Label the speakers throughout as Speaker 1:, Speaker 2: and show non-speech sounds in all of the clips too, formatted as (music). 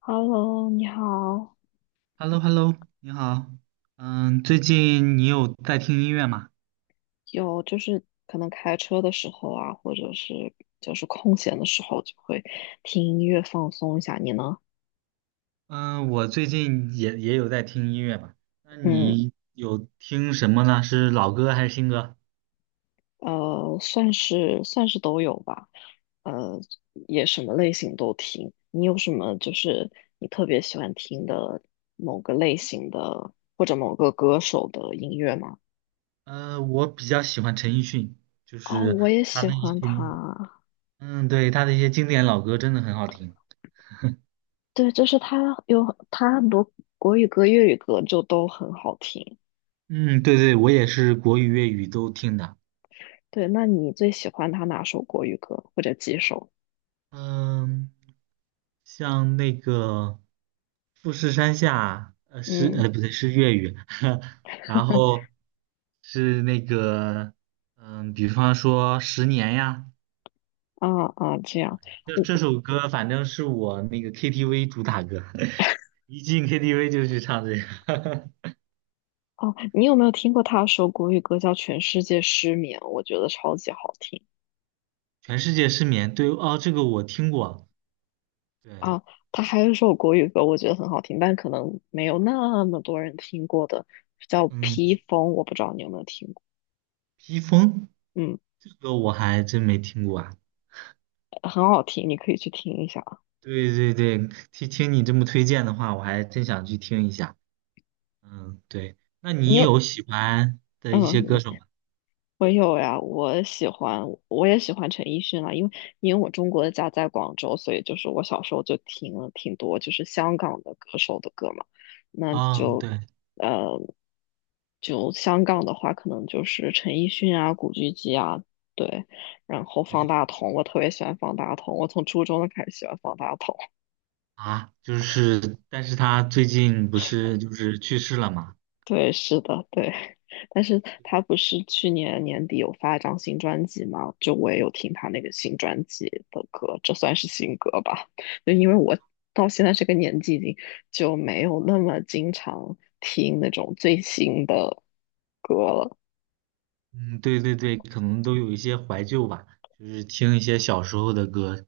Speaker 1: Hello，你好。
Speaker 2: h e l l o h e l l o 你好。嗯，最近你有在听音乐吗？
Speaker 1: 有就是可能开车的时候啊，或者是就是空闲的时候，就会听音乐放松一下。你呢？
Speaker 2: 嗯，我最近也有在听音乐吧。那
Speaker 1: 嗯，
Speaker 2: 你有听什么呢？是老歌还是新歌？
Speaker 1: 算是都有吧。呃，也什么类型都听。你有什么就是你特别喜欢听的某个类型的或者某个歌手的音乐吗？
Speaker 2: 我比较喜欢陈奕迅，就
Speaker 1: 哦，
Speaker 2: 是
Speaker 1: 我也
Speaker 2: 他
Speaker 1: 喜
Speaker 2: 的一
Speaker 1: 欢
Speaker 2: 些，
Speaker 1: 他。
Speaker 2: 嗯，对，他的一些经典老歌真的很好听。
Speaker 1: 对，就是他很多国语歌、粤语歌就都很好听。
Speaker 2: 嗯，对对，我也是国语、粤语都听的。
Speaker 1: 对，那你最喜欢他哪首国语歌或者几首？
Speaker 2: 嗯，像那个富士山下，
Speaker 1: 嗯
Speaker 2: 不对，是粤语，(laughs) 然
Speaker 1: (laughs)
Speaker 2: 后是那个，嗯，比方说《十年》呀，
Speaker 1: 啊啊，这样，
Speaker 2: 这
Speaker 1: 我
Speaker 2: 这首歌反正是我那个 KTV 主打歌，(laughs) 一进 KTV 就去唱这个，
Speaker 1: 哦，你有没有听过他有首国语歌叫《全世界失眠》？我觉得超级好听
Speaker 2: (laughs) 全世界失眠，对，哦，这个我听过，对，
Speaker 1: 啊。他还有一首国语歌，我觉得很好听，但可能没有那么多人听过的，叫
Speaker 2: 嗯，
Speaker 1: 《披风》，我不知道你有没有听过。
Speaker 2: 披风
Speaker 1: 嗯，
Speaker 2: 这个我还真没听过啊。
Speaker 1: 很好听，你可以去听一下啊。
Speaker 2: 对对对，听听你这么推荐的话，我还真想去听一下。嗯，对，那
Speaker 1: 你
Speaker 2: 你
Speaker 1: 有
Speaker 2: 有喜欢的一些歌
Speaker 1: 嗯，
Speaker 2: 手吗？
Speaker 1: 我有呀，我也喜欢陈奕迅啊，因为我中国的家在广州，所以就是我小时候就听了挺多就是香港的歌手的歌嘛，那
Speaker 2: 啊、
Speaker 1: 就
Speaker 2: 对，
Speaker 1: 呃就香港的话，可能就是陈奕迅啊、古巨基啊，对，然后
Speaker 2: 哎
Speaker 1: 方大同，我特别喜欢方大同，我从初中就开始喜欢方大同。
Speaker 2: 啊，就是，但是他最近不是就是去世了嘛？
Speaker 1: 对，是的，对。但是他不是去年年底有发一张新专辑吗？就我也有听他那个新专辑的歌，这算是新歌吧？就因为我到现在这个年纪，已经就没有那么经常听那种最新的歌了。
Speaker 2: 嗯，对对对，可能都有一些怀旧吧，就是听一些小时候的歌，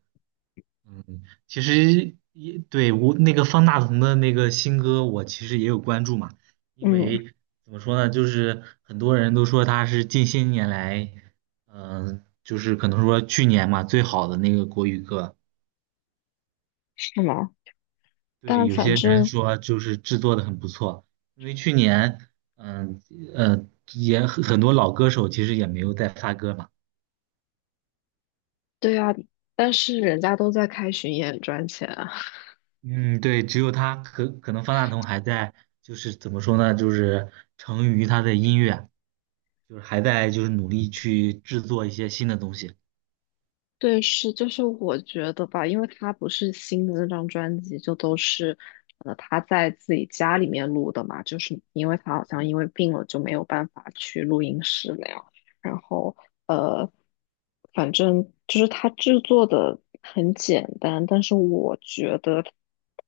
Speaker 2: 其实也对我那个方大同的那个新歌，我其实也有关注嘛，因
Speaker 1: 嗯，
Speaker 2: 为怎么说呢，就是很多人都说他是近些年来，嗯、就是可能说去年嘛最好的那个国语歌，
Speaker 1: 是吗？
Speaker 2: 对，
Speaker 1: 但
Speaker 2: 有
Speaker 1: 反
Speaker 2: 些人
Speaker 1: 正
Speaker 2: 说就是制作的很不错，因为去年，嗯呃，呃也很多老歌手其实也没有在发歌嘛。
Speaker 1: 对呀，但是人家都在开巡演赚钱。啊。
Speaker 2: 嗯，对，只有他可能方大同还在，就是怎么说呢，就是成于他的音乐，就是还在就是努力去制作一些新的东西。
Speaker 1: 对，是，就是我觉得吧，因为他不是新的那张专辑，就都是，他在自己家里面录的嘛，就是因为他好像因为病了就没有办法去录音室那样，然后呃，反正就是他制作的很简单，但是我觉得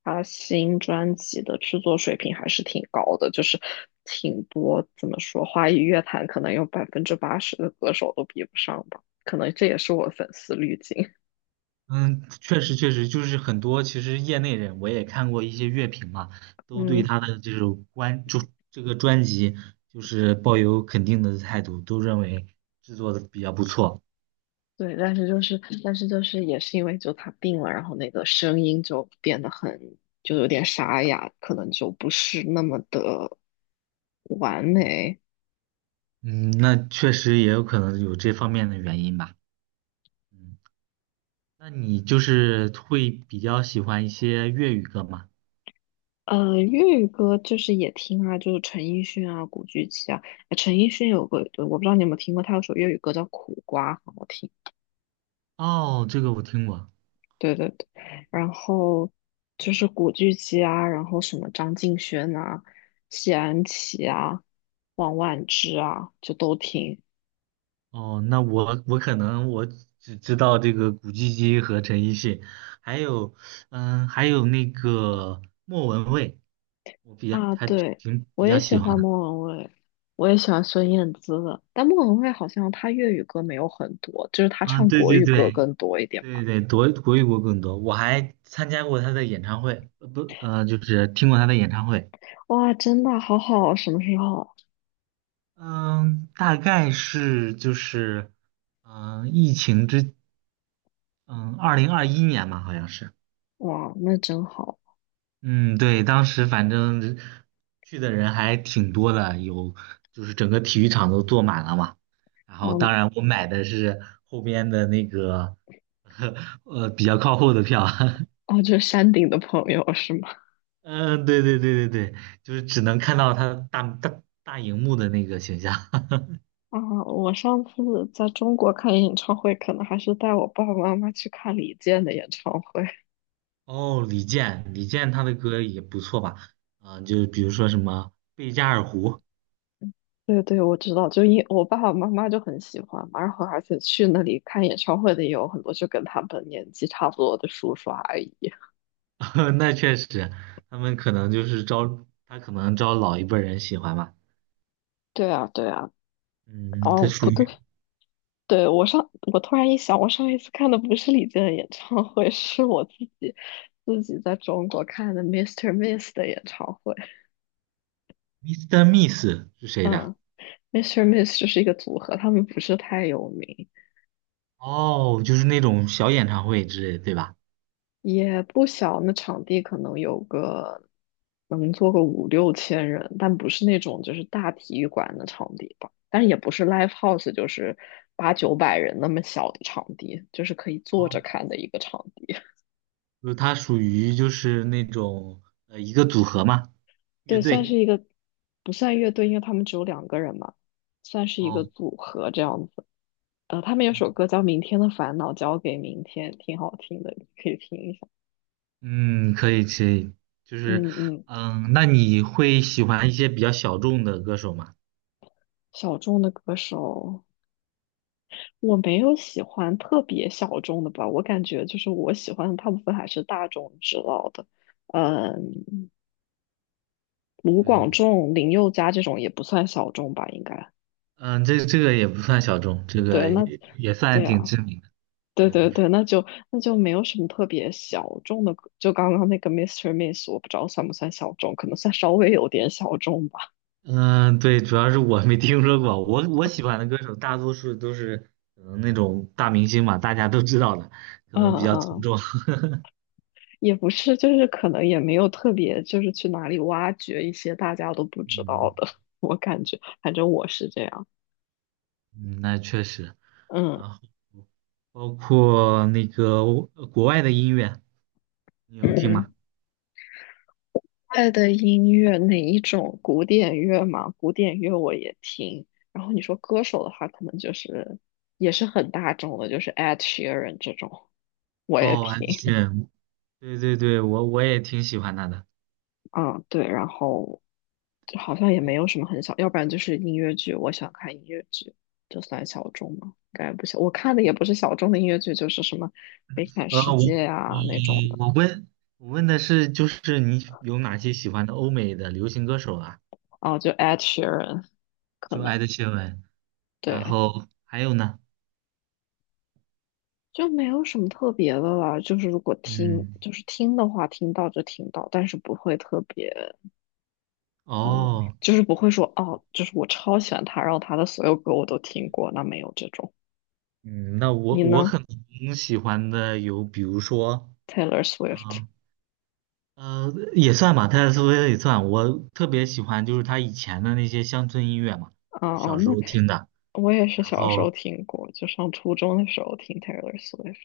Speaker 1: 他新专辑的制作水平还是挺高的，就是挺多，怎么说，华语乐坛可能有百分之八十的歌手都比不上吧。可能这也是我粉丝滤镜。
Speaker 2: 嗯，确实确实，就是很多其实业内人我也看过一些乐评嘛，都对
Speaker 1: 嗯，
Speaker 2: 他的这种关注这个专辑就是抱有肯定的态度，都认为制作的比较不错。
Speaker 1: 对，但是就是也是因为就他病了，然后那个声音就变得很，就有点沙哑，可能就不是那么的完美。
Speaker 2: 嗯，那确实也有可能有这方面的原因吧。嗯，那你就是会比较喜欢一些粤语歌吗？
Speaker 1: 粤语歌就是也听啊，就是陈奕迅啊、古巨基啊。陈奕迅有个，我不知道你有没有听过，他有首粤语歌叫《苦瓜》，很好听。
Speaker 2: 哦，这个我听过。
Speaker 1: 对对对，然后就是古巨基啊，然后什么张敬轩啊、谢安琪啊、王菀之啊，就都听
Speaker 2: 哦，那我可能只知道这个古巨基和陈奕迅，还有嗯，还有那个莫文蔚，我比较
Speaker 1: 啊。
Speaker 2: 还
Speaker 1: 对，
Speaker 2: 挺
Speaker 1: 我
Speaker 2: 比较
Speaker 1: 也喜
Speaker 2: 喜欢
Speaker 1: 欢
Speaker 2: 的。
Speaker 1: 莫文蔚，我也喜欢孙燕姿的，但莫文蔚好像她粤语歌没有很多，就是她
Speaker 2: 啊，
Speaker 1: 唱
Speaker 2: 对
Speaker 1: 国
Speaker 2: 对
Speaker 1: 语歌
Speaker 2: 对
Speaker 1: 更多一点
Speaker 2: 对
Speaker 1: 吧。
Speaker 2: 对，国语歌更多，我还参加过他的演唱会，不就是听过他的演唱会。
Speaker 1: 哇，真的好好啊，什么时候？
Speaker 2: 嗯，大概是就是疫情之嗯，2021年嘛，好像是。
Speaker 1: 哇，那真好。
Speaker 2: 嗯，对，当时反正去的人还挺多的，有就是整个体育场都坐满了嘛。然后当
Speaker 1: 嗯，
Speaker 2: 然我买的是后边的那个，(laughs) 比较靠后的票。(laughs)
Speaker 1: 哦，就是山顶的朋友是吗？
Speaker 2: 嗯，对对对对对，就是只能看到他大荧幕的那个形象。
Speaker 1: 啊，我上次在中国看演唱会，可能还是带我爸爸妈妈去看李健的演唱会。(laughs)
Speaker 2: (laughs) 哦，李健，李健他的歌也不错吧？啊、就比如说什么《贝加尔湖》，
Speaker 1: 对对，我知道，就因我爸爸妈妈就很喜欢嘛，然后而且去那里看演唱会的也有很多，就跟他们年纪差不多的叔叔阿姨。
Speaker 2: (laughs) 那确实，他们可能就是招，他可能招老一辈儿人喜欢吧。
Speaker 1: 对啊，对啊，
Speaker 2: 嗯，这
Speaker 1: 哦，不
Speaker 2: 属
Speaker 1: 对，
Speaker 2: 于
Speaker 1: 对，我突然一想，我上一次看的不是李健的演唱会，(laughs) 是我自己在中国看的 Mr. i s t e Miss 的演唱会。
Speaker 2: Mr. i s t e Miss 是谁的？
Speaker 1: 嗯，Mr. i s t e Miss 就是一个组合，他们不是太有名。
Speaker 2: 哦，就是那种小演唱会之类的，对吧？
Speaker 1: 也不小，那场地可能有个能坐个五六千人，但不是那种就是大体育馆的场地吧，但也不是 live house,就是八九百人那么小的场地，就是可以坐着
Speaker 2: 哦，
Speaker 1: 看的一个场地。(laughs)
Speaker 2: 就是它属于就是那种一个组合嘛，乐
Speaker 1: 对，算是
Speaker 2: 队。
Speaker 1: 一个不算乐队，因为他们只有两个人嘛，算是一个
Speaker 2: 哦，
Speaker 1: 组合这样子。他们有首歌叫《明天的烦恼交给明天》，挺好听的，你可以听一下。
Speaker 2: 嗯，可以可以，就是
Speaker 1: 嗯嗯，
Speaker 2: 那你会喜欢一些比较小众的歌手吗？
Speaker 1: 小众的歌手。我没有喜欢特别小众的吧，我感觉就是我喜欢的大部分还是大众知道的，嗯，卢
Speaker 2: 对，
Speaker 1: 广仲、林宥嘉这种也不算小众吧，应该。
Speaker 2: 嗯，这个也不算小众，这
Speaker 1: 对，
Speaker 2: 个
Speaker 1: 那
Speaker 2: 也算
Speaker 1: 对
Speaker 2: 挺
Speaker 1: 啊，
Speaker 2: 知名的。
Speaker 1: 对
Speaker 2: 对，
Speaker 1: 对对，那就没有什么特别小众的歌就刚刚那个 Mr. i s t e Miss,我不知道算不算小众，可能算稍微有点小众吧。
Speaker 2: 嗯，对，主要是我没听说过，我喜欢的歌手大多数都是可能那种大明星嘛，大家都知道的，可
Speaker 1: 嗯
Speaker 2: 能比较从
Speaker 1: 嗯，
Speaker 2: 众。(laughs)
Speaker 1: 也不是，就是可能也没有特别，就是去哪里挖掘一些大家都不知道
Speaker 2: 嗯
Speaker 1: 的，(laughs) 我感觉，反正我是这样。
Speaker 2: 嗯，那确实。
Speaker 1: 嗯，
Speaker 2: 然后包括那个国外的音乐，你有听吗？
Speaker 1: 嗯，爱的音乐哪一种？古典乐嘛，古典乐我也听。然后你说歌手的话，可能就是也是很大众的，就是 Ed Sheeran 这种我也
Speaker 2: 哦，安
Speaker 1: 听。
Speaker 2: 室。对对对，我也挺喜欢他的。
Speaker 1: 啊，对，然后就好像也没有什么很小，要不然就是音乐剧，我想看音乐剧，这算小众吗？应该不小，我看的也不是小众的音乐剧，就是什么《悲惨世
Speaker 2: 呃，我
Speaker 1: 界》
Speaker 2: 我
Speaker 1: 啊那种的。
Speaker 2: 我问我问的是，就是你有哪些喜欢的欧美的流行歌手啊？
Speaker 1: 哦，就 Ed Sheeran 可
Speaker 2: 就
Speaker 1: 能
Speaker 2: 艾德谢文，然
Speaker 1: 对。
Speaker 2: 后还有呢？
Speaker 1: 就没有什么特别的了，就是如果听，
Speaker 2: 嗯。
Speaker 1: 就是听的话，听到就听到，但是不会特别，嗯，
Speaker 2: 哦，
Speaker 1: 就是不会说哦，就是我超喜欢他，然后他的所有歌我都听过，那没有这种。
Speaker 2: 嗯，那我
Speaker 1: 你
Speaker 2: 我
Speaker 1: 呢
Speaker 2: 可能喜欢的有，比如说，
Speaker 1: ？Taylor Swift
Speaker 2: 嗯，也算吧，泰勒斯威夫特也算。我特别喜欢就是他以前的那些乡村音乐嘛，
Speaker 1: 啊
Speaker 2: 就
Speaker 1: 啊，
Speaker 2: 小时
Speaker 1: 那
Speaker 2: 候听的。
Speaker 1: 我也是
Speaker 2: 然
Speaker 1: 小时候
Speaker 2: 后，
Speaker 1: 听过，就上初中的时候听 Taylor Swift。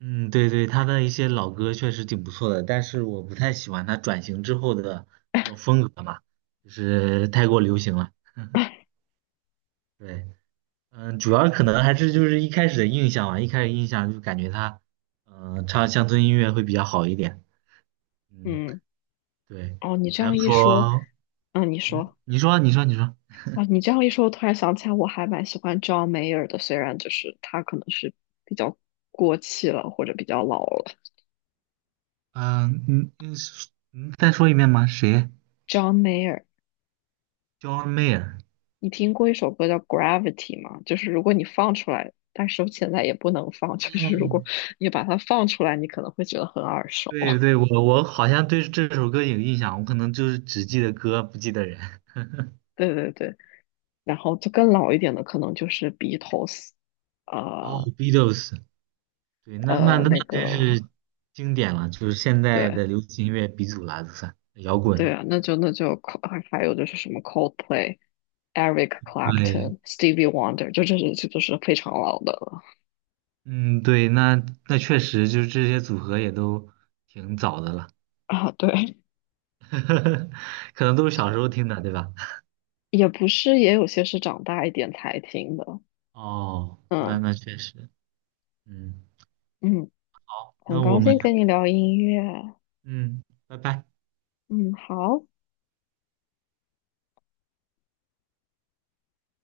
Speaker 2: 嗯，对对，他的一些老歌确实挺不错的，但是我不太喜欢他转型之后的那种风格嘛，就是太过流行了。
Speaker 1: (laughs)
Speaker 2: 对，嗯，主要可能还是就是一开始的印象吧，一开始印象就感觉他，嗯、唱乡村音乐会比较好一点。嗯。
Speaker 1: 嗯，
Speaker 2: 对，
Speaker 1: 哦，你这
Speaker 2: 还
Speaker 1: 样
Speaker 2: 有
Speaker 1: 一说，
Speaker 2: 说，
Speaker 1: 嗯，你
Speaker 2: 嗯，
Speaker 1: 说。
Speaker 2: 你说，你说，你说，
Speaker 1: 啊，你这样一说，我突然想起来，我还蛮喜欢 John Mayer 的，虽然就是他可能是比较过气了，或者比较老了。
Speaker 2: 嗯嗯嗯是再说一遍吗？谁
Speaker 1: John Mayer,
Speaker 2: ，John Mayer，
Speaker 1: 你听过一首歌叫《Gravity》吗？就是如果你放出来，但是我现在也不能放，(laughs) 就是如果
Speaker 2: 嗯，
Speaker 1: 你把它放出来，你可能会觉得很耳熟。
Speaker 2: 对对，我好像对这首歌有印象，我可能就是只记得歌，不记得人。
Speaker 1: 对对对，然后就更老一点的，可能就是 Beatles,
Speaker 2: 哦
Speaker 1: 呃
Speaker 2: ，Beatles，对，那那那
Speaker 1: 那个
Speaker 2: 真是经典了，就是现在
Speaker 1: 对。
Speaker 2: 的流行音乐鼻祖了，就算摇
Speaker 1: 对
Speaker 2: 滚。
Speaker 1: 啊，那就还有就是什么 Coldplay、Eric
Speaker 2: 对，
Speaker 1: Clapton、Stevie Wonder,就这都是非常老的了
Speaker 2: 嗯，对，那确实就是这些组合也都挺早的了，
Speaker 1: 啊。对，
Speaker 2: (laughs) 可能都是小时候听的，对吧？
Speaker 1: 也不是，也有些是长大一点才听的。
Speaker 2: 哦，那
Speaker 1: 嗯
Speaker 2: 那确实，嗯，
Speaker 1: 嗯，很
Speaker 2: 那我
Speaker 1: 高
Speaker 2: 们，
Speaker 1: 兴跟你聊音乐啊。
Speaker 2: 嗯，拜拜。
Speaker 1: 嗯，好。